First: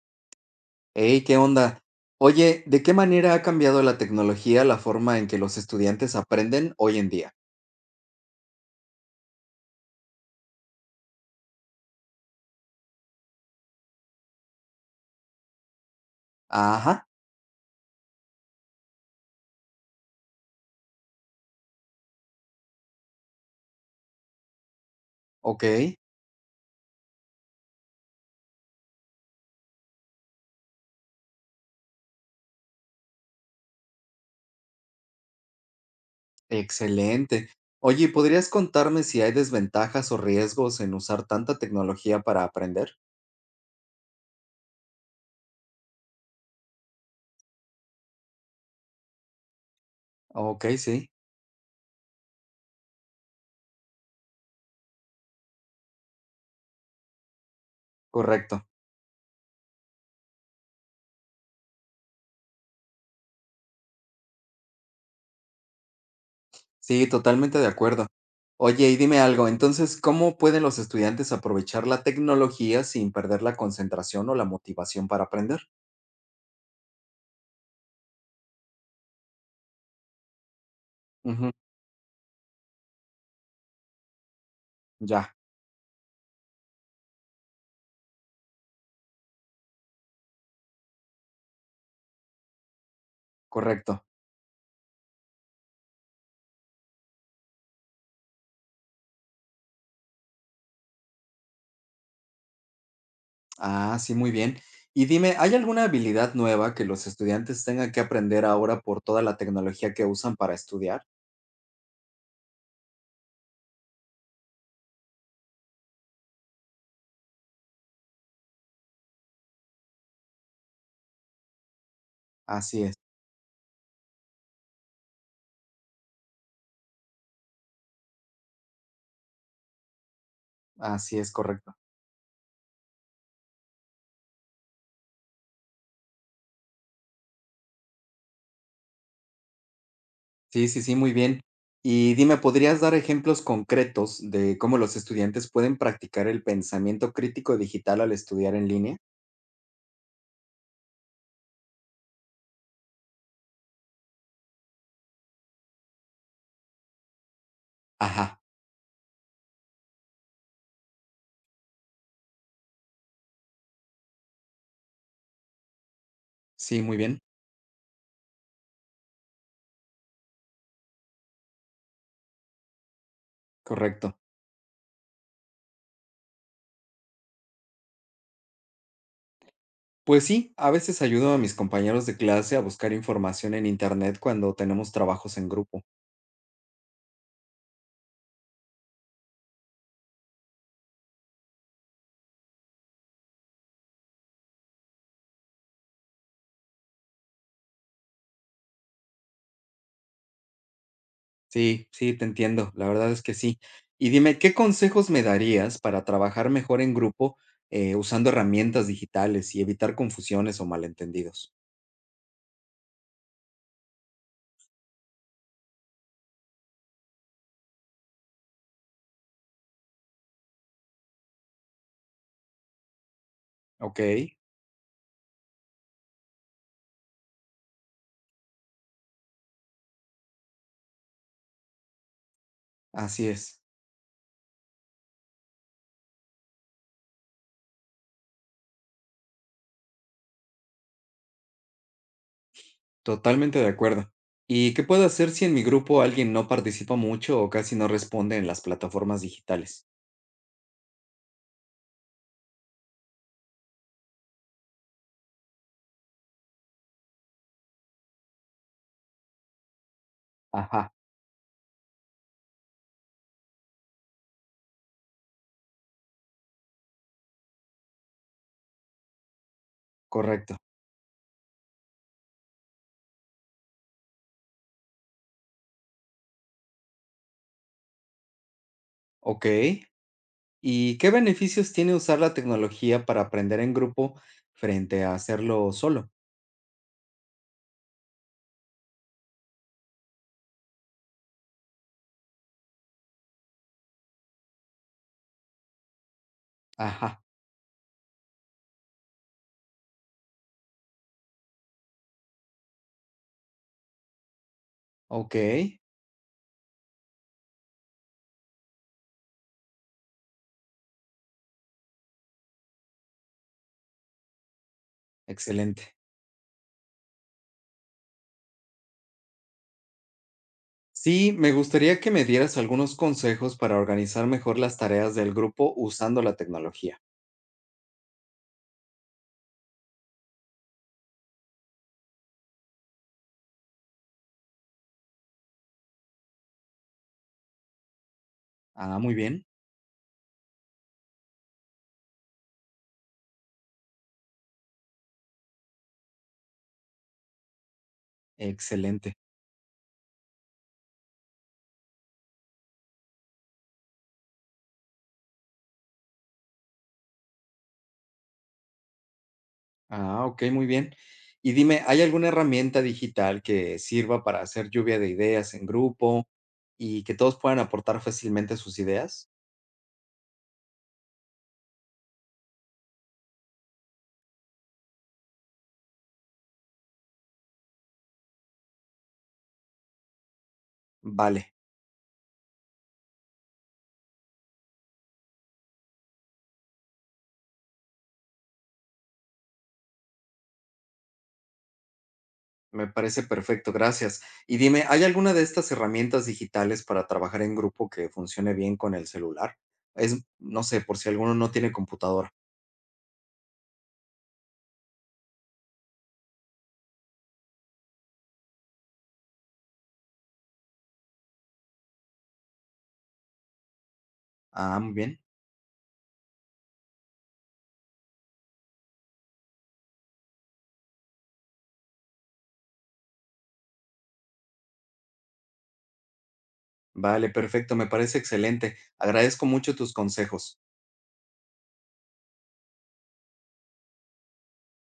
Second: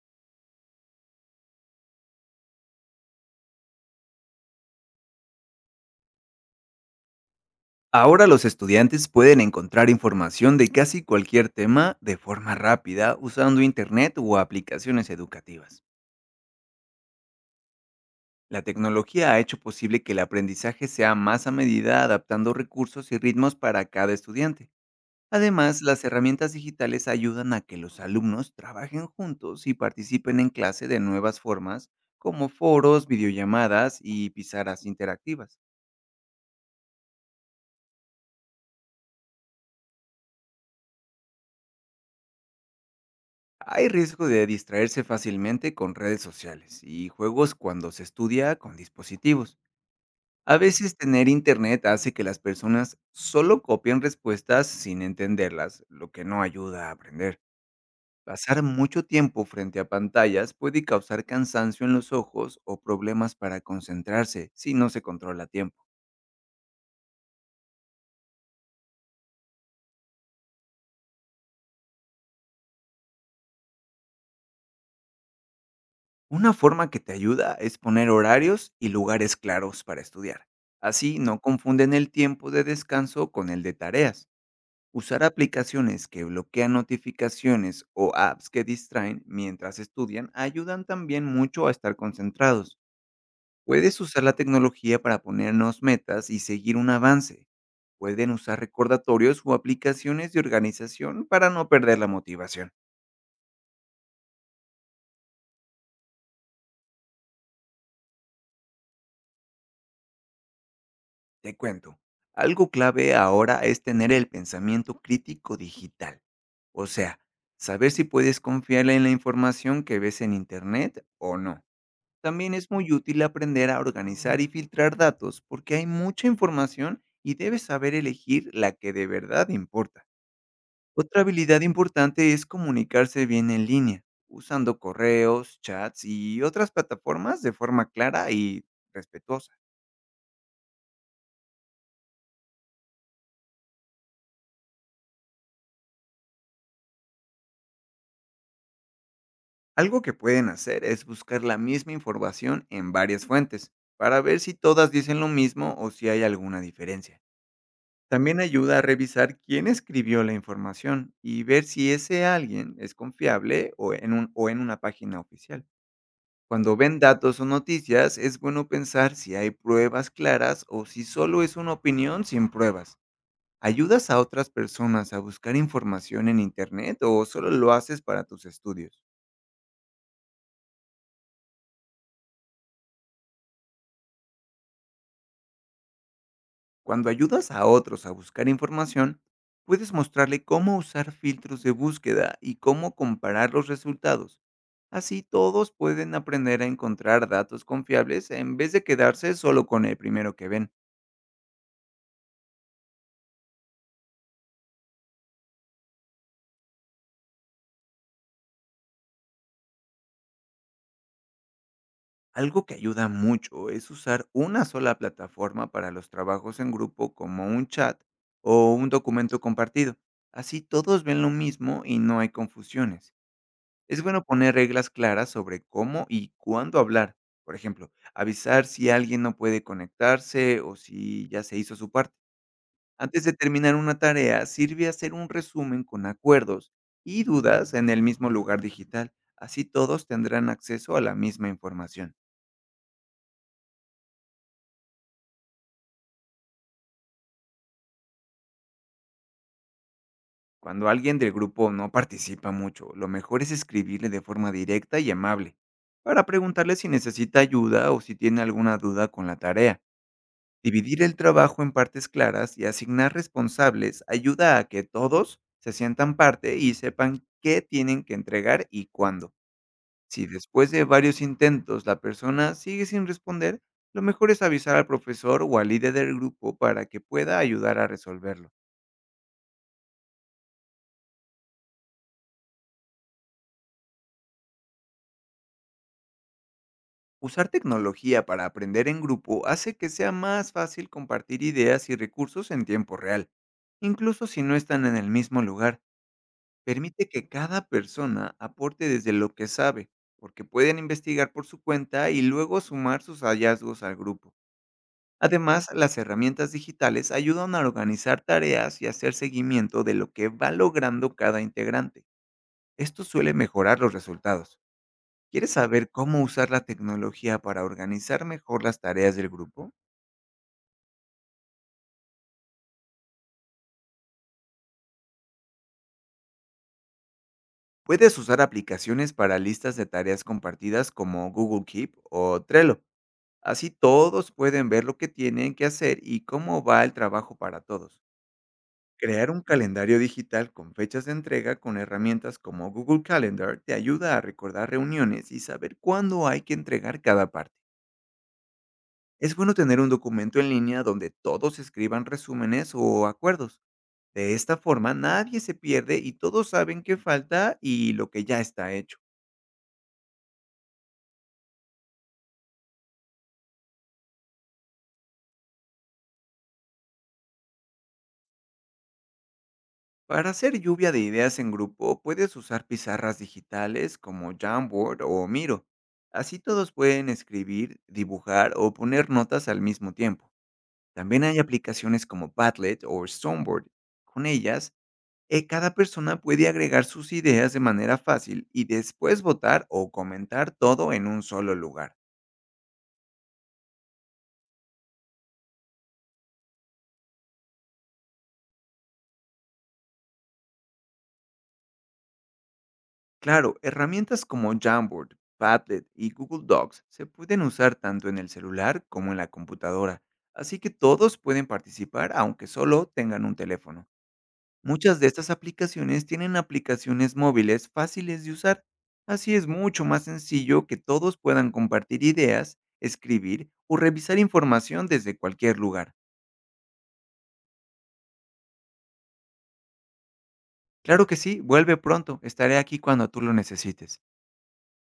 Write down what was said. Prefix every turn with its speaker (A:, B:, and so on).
A: Hey, ¿qué onda? Oye, ¿de qué manera ha cambiado la tecnología la forma en que los estudiantes aprenden hoy en día?
B: Ahora los estudiantes pueden encontrar información de casi cualquier tema de forma rápida usando Internet o aplicaciones educativas.
A: Ajá,
B: La tecnología ha hecho posible que el aprendizaje sea más a medida, adaptando recursos y ritmos para cada estudiante.
A: ok,
B: Además, las herramientas digitales ayudan a que los alumnos trabajen juntos y participen en clase de nuevas formas, como foros, videollamadas y pizarras interactivas.
A: excelente. Oye, ¿podrías contarme si hay desventajas o riesgos en usar tanta tecnología para aprender?
B: Hay riesgo de distraerse fácilmente con redes sociales y juegos cuando se estudia con dispositivos. A
A: Ok,
B: veces
A: sí,
B: tener internet hace que las personas solo copien respuestas sin entenderlas, lo que no ayuda a aprender. Pasar
A: correcto.
B: mucho tiempo frente a pantallas puede causar cansancio en los ojos o problemas para concentrarse si no se controla a tiempo.
A: Sí, totalmente de acuerdo. Oye, y dime algo, entonces, ¿cómo pueden los estudiantes aprovechar la tecnología sin perder la concentración o la motivación para aprender?
B: Una forma que te ayuda es poner horarios y lugares claros para estudiar. Así no
A: Ujú,
B: confunden el tiempo de descanso con el de tareas. Usar
A: ya,
B: aplicaciones que bloquean notificaciones o apps que distraen mientras estudian ayudan también mucho a estar concentrados. Puedes
A: correcto.
B: usar la tecnología para ponernos metas y seguir un avance. Pueden usar recordatorios o aplicaciones de organización para no perder la motivación.
A: Ah, sí, muy bien. Y dime, ¿hay alguna habilidad nueva que los estudiantes tengan que aprender ahora por toda la tecnología que usan para estudiar?
B: Te cuento, algo clave ahora es tener el pensamiento crítico digital. O sea, saber si puedes confiar en la información que ves en Internet o no. También es
A: Así
B: muy
A: es,
B: útil aprender a organizar y filtrar datos porque hay mucha información y debes saber elegir la que de verdad importa.
A: así
B: Otra
A: es,
B: habilidad
A: correcto.
B: importante es comunicarse bien en línea, usando correos, chats y otras plataformas de forma clara y respetuosa.
A: Sí, sí, sí, muy bien. Y dime, ¿podrías dar ejemplos concretos de cómo los estudiantes pueden practicar el pensamiento crítico digital al estudiar en línea?
B: Algo que pueden hacer es buscar la misma información en varias fuentes para ver si todas dicen lo mismo o si hay alguna diferencia. También
A: Ajá,
B: ayuda a revisar quién escribió la información y ver si ese alguien es confiable o en, o en una página oficial. Cuando
A: sí, muy
B: ven
A: bien,
B: datos o noticias, es bueno pensar si hay pruebas claras o si solo es una opinión sin pruebas. ¿Ayudas
A: correcto.
B: a otras personas a buscar información en Internet o solo lo haces para tus estudios?
A: Pues sí, a veces ayudo a mis compañeros de clase a buscar información en Internet cuando tenemos trabajos en grupo.
B: Cuando ayudas a otros a buscar información, puedes mostrarle cómo usar filtros de búsqueda y cómo comparar los resultados. Así todos pueden aprender a encontrar datos confiables en vez de quedarse solo con el primero que ven.
A: Sí, sí, te entiendo, la verdad es que sí. Y dime, ¿qué consejos me darías para trabajar mejor en grupo, usando herramientas digitales y evitar confusiones o malentendidos?
B: Algo que ayuda mucho es usar una sola plataforma para los trabajos en grupo, como un chat o un documento compartido. Así todos ven lo mismo y no hay confusiones.
A: Ok,
B: Es bueno poner reglas claras sobre cómo y cuándo hablar. Por ejemplo, avisar si alguien no puede conectarse o si ya se hizo su parte. Antes
A: así
B: de
A: es,
B: terminar una tarea, sirve hacer un resumen con acuerdos y dudas en el mismo lugar digital. Así todos tendrán acceso a la misma información.
A: totalmente de acuerdo. ¿Y qué puedo hacer si en mi grupo alguien no participa mucho o casi no responde en las plataformas digitales?
B: Cuando alguien del grupo no participa mucho, lo mejor es escribirle de forma directa y amable para preguntarle si necesita ayuda o si tiene alguna duda con la tarea.
A: Ajá,
B: Dividir el trabajo en partes claras y asignar responsables ayuda a que todos se sientan parte y sepan qué tienen que entregar y cuándo. Si
A: correcto.
B: después de varios intentos la persona sigue sin responder, lo mejor es avisar al profesor o al líder del grupo para que pueda ayudar a resolverlo.
A: Ok. ¿Y qué beneficios tiene usar la tecnología para aprender en grupo frente a hacerlo solo?
B: Usar tecnología para aprender en grupo hace que sea más fácil compartir ideas y recursos en tiempo real, incluso si no están en el mismo lugar. Permite
A: Ajá,
B: que cada persona aporte desde lo que sabe, porque pueden investigar por su cuenta y luego sumar sus hallazgos al grupo.
A: ok,
B: Además, las herramientas digitales ayudan a organizar tareas y hacer seguimiento de lo que va logrando cada integrante. Esto suele mejorar los resultados. ¿Quieres saber
A: excelente.
B: cómo usar la tecnología para organizar mejor las tareas del grupo?
A: Sí, me gustaría que me dieras algunos consejos para organizar mejor las tareas del grupo usando la tecnología.
B: Puedes usar aplicaciones para listas de tareas compartidas como Google Keep o Trello. Así todos pueden ver lo que tienen que hacer y cómo va el trabajo para todos.
A: Ah, muy
B: Crear un
A: bien,
B: calendario digital con fechas de entrega con herramientas como Google Calendar te ayuda a recordar reuniones y saber cuándo hay que entregar cada parte.
A: excelente.
B: Es bueno tener un documento en línea donde todos escriban resúmenes o acuerdos. De esta forma nadie se pierde y todos saben qué falta y lo que ya está hecho.
A: Ah, ok, muy bien. Y dime, ¿hay alguna herramienta digital que sirva para hacer lluvia de ideas en grupo y que todos puedan aportar fácilmente sus ideas?
B: Para hacer lluvia de ideas en grupo, puedes usar pizarras digitales como Jamboard o Miro. Así todos pueden escribir, dibujar o poner notas al mismo tiempo. También hay
A: Vale,
B: aplicaciones como Padlet o Stoneboard. Con ellas, cada persona puede agregar sus ideas de manera fácil y después votar o comentar todo en un solo lugar.
A: me parece perfecto, gracias. Y dime, ¿hay alguna de estas herramientas digitales para trabajar en grupo que funcione bien con el celular? Es, no sé, por si alguno no tiene computadora.
B: Claro, herramientas como Jamboard, Padlet y Google Docs se pueden usar tanto en el celular como en la computadora, así que todos pueden participar aunque solo tengan un teléfono.
A: Ah, muy
B: Muchas de
A: bien.
B: estas aplicaciones tienen aplicaciones móviles fáciles de usar, así es mucho más sencillo que todos puedan compartir ideas, escribir o revisar información desde cualquier lugar.
A: Vale, perfecto, me parece excelente. Agradezco mucho tus consejos.
B: Claro que sí, vuelve pronto, estaré aquí cuando tú lo necesites.